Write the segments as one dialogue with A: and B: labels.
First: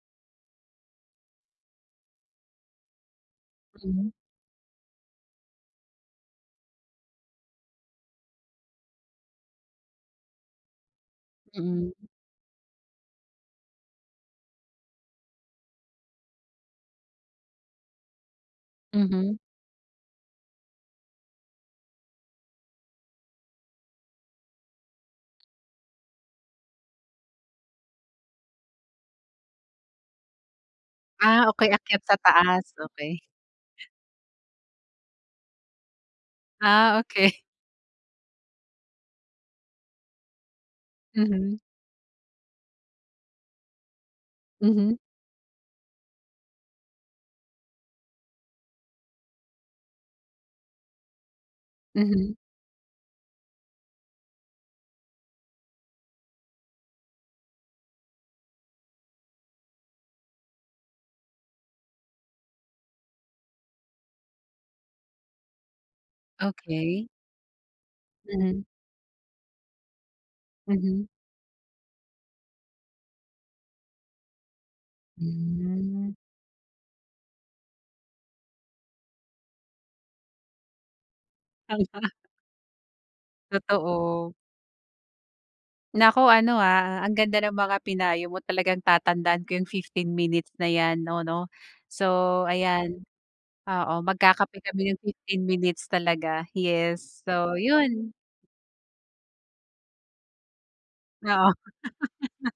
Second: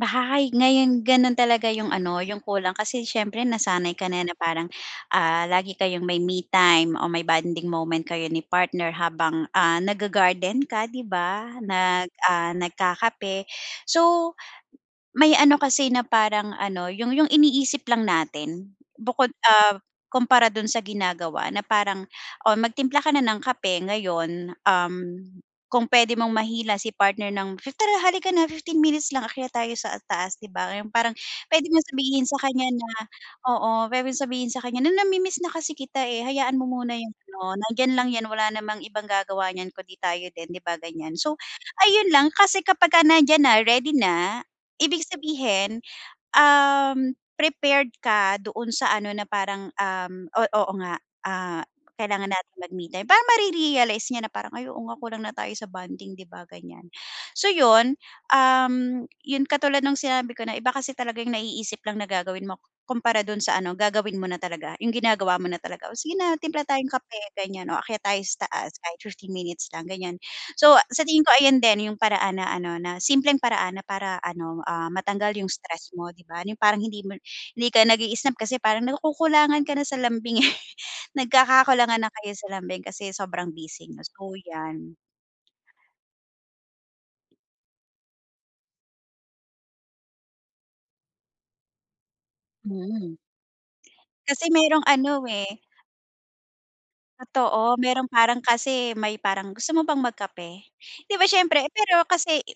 A: Baha hay, ngayon gano'n talaga 'yong ano, 'yong kulang kasi siyempre nasanay ka
B: Hmm.
A: na na parang, ah, lagi kayong may me time o may bonding moment kayo ni partner habang, ah, nag-ga-garden ka, 'di ba?
B: Mm.
A: Nag, ah, nagkakape. So, may ano kasi na parang ano, 'yong 'yong iniisip lang natin, bukod,
B: Mhm.
A: ah, kumpara do'n sa ginagawa na parang, oh, magtimpla ka na ng kape ngayon, um, kung puwede mong mahila si partner ng tara halika na 15 minutes lang, akyat tayo sa taas. 'Di ba yung parang
B: Ah,
A: puwede
B: okey,
A: mong
B: akyat sa
A: sabihin sa
B: taas,
A: kanya na
B: okey.
A: oo, puwedeng sabihin sa kanya na, "Namimiss na kasi kita, eh, hayaan mo muna
B: Ah,
A: yung
B: okey.
A: ano, nandiyan lang 'yan, wala namang ibang gagawa niyan kung 'di tayo din." 'Di ba? Ganyan. So,
B: Mhm.
A: ayun lang kasi kapagka nandiyan na, ready na,
B: Mhm.
A: ibig sabihin, um, prepared ka doon sa ano na parang, um, oh, oo nga, ah, kailangan
B: Mhm.
A: natin mag-me time. Parang mare-realize niya na parang, "Ay, oo nga, kulang na tayo sa bonding." 'Di ba? Ganyan. So yun, um, yun katulad no'ng sinabi ko na iba kasi talaga yung naiisip lang na gagawin mo kumpara do'n sa ano, gagawin mo na talaga. Yung ginagawa mo na talaga, "Oh, sige na timpla tayong
B: Okey.
A: kape," ganyan, "Oh, akyat tayo sa
B: Mhm.
A: taas kahit 15 minutes lang." Ganyan. So sa
B: Mhm.
A: tingin ko, ayan din yung paraan na ano, na simpleng paraan na para ano, ah, matanggal yung stress
B: Hmm.
A: mo, 'di ba? Yung parang hindi mo hindi ka nag-iisip kasi parang nakukulangan ka na sa lambing, eh.
B: Al
A: Nagkakakulangan
B: sa
A: na kayo sa lambing kasi sobrang busy niyo, so
B: Totoo.
A: 'yan.
B: Naku ano, ah, ang ganda ng mga pinayo mo, talagang tatandaan ko yung 15 minutes na 'yan 'no 'no. So ayan,
A: Mm.
B: oo,
A: Kasi
B: magkakape
A: merong
B: kami yung
A: ano,
B: 15
A: eh
B: minutes talaga. Yes. So,
A: Totoo, meron
B: yun.
A: parang kasi may parang, gusto mo bang mag-kape? 'Di ba
B: Oo.
A: siyempre. Pero kasi,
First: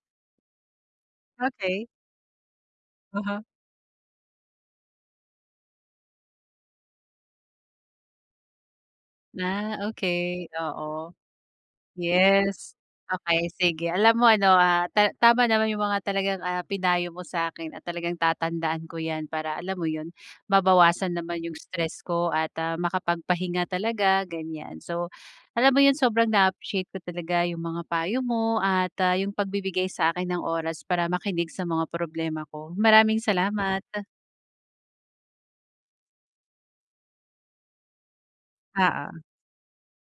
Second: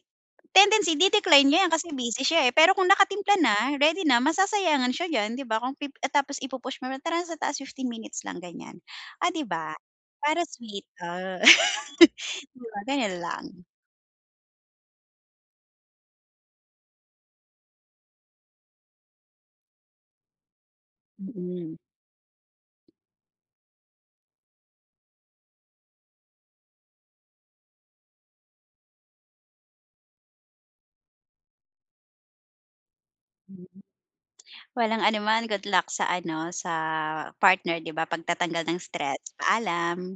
A: tendency di-decline niya 'yan kasi
B: Okey.
A: busy siya, eh, pero kung nakatimpla
B: Uh-huh.
A: na, ready na, masasayangan siya diyan, 'di ba? Kung pi ah, tapos i-pu-push mo, tara sa taas 15 minutes lang ganyan, ah, 'di ba?
B: Ah,
A: Para
B: okey,
A: sweet,
B: oo.
A: ah. 'Di
B: Yes.
A: ba, gano'n lang.
B: Okey sige. Alam mo ano, ah, ta tama naman yung mga talagang, ah, pinayo mo sa'kin at talagang tatandaan ko 'yan para alam mo yun, mabawasan naman yung
A: Mm.
B: stress ko at ah, makapagpahinga talaga, ganyan. So alam mo yun sobrang na-appreciate ko talaga yung mga payo mo at ah, yung pagbibigay sa'kin ng oras para makinig sa mga problema ko. Maraming
A: Hmm.
B: salamat.
A: Walang anuman, good luck sa ano, sa partner, 'di ba, pagtatanggal ng stress,
B: Oo.
A: paalam.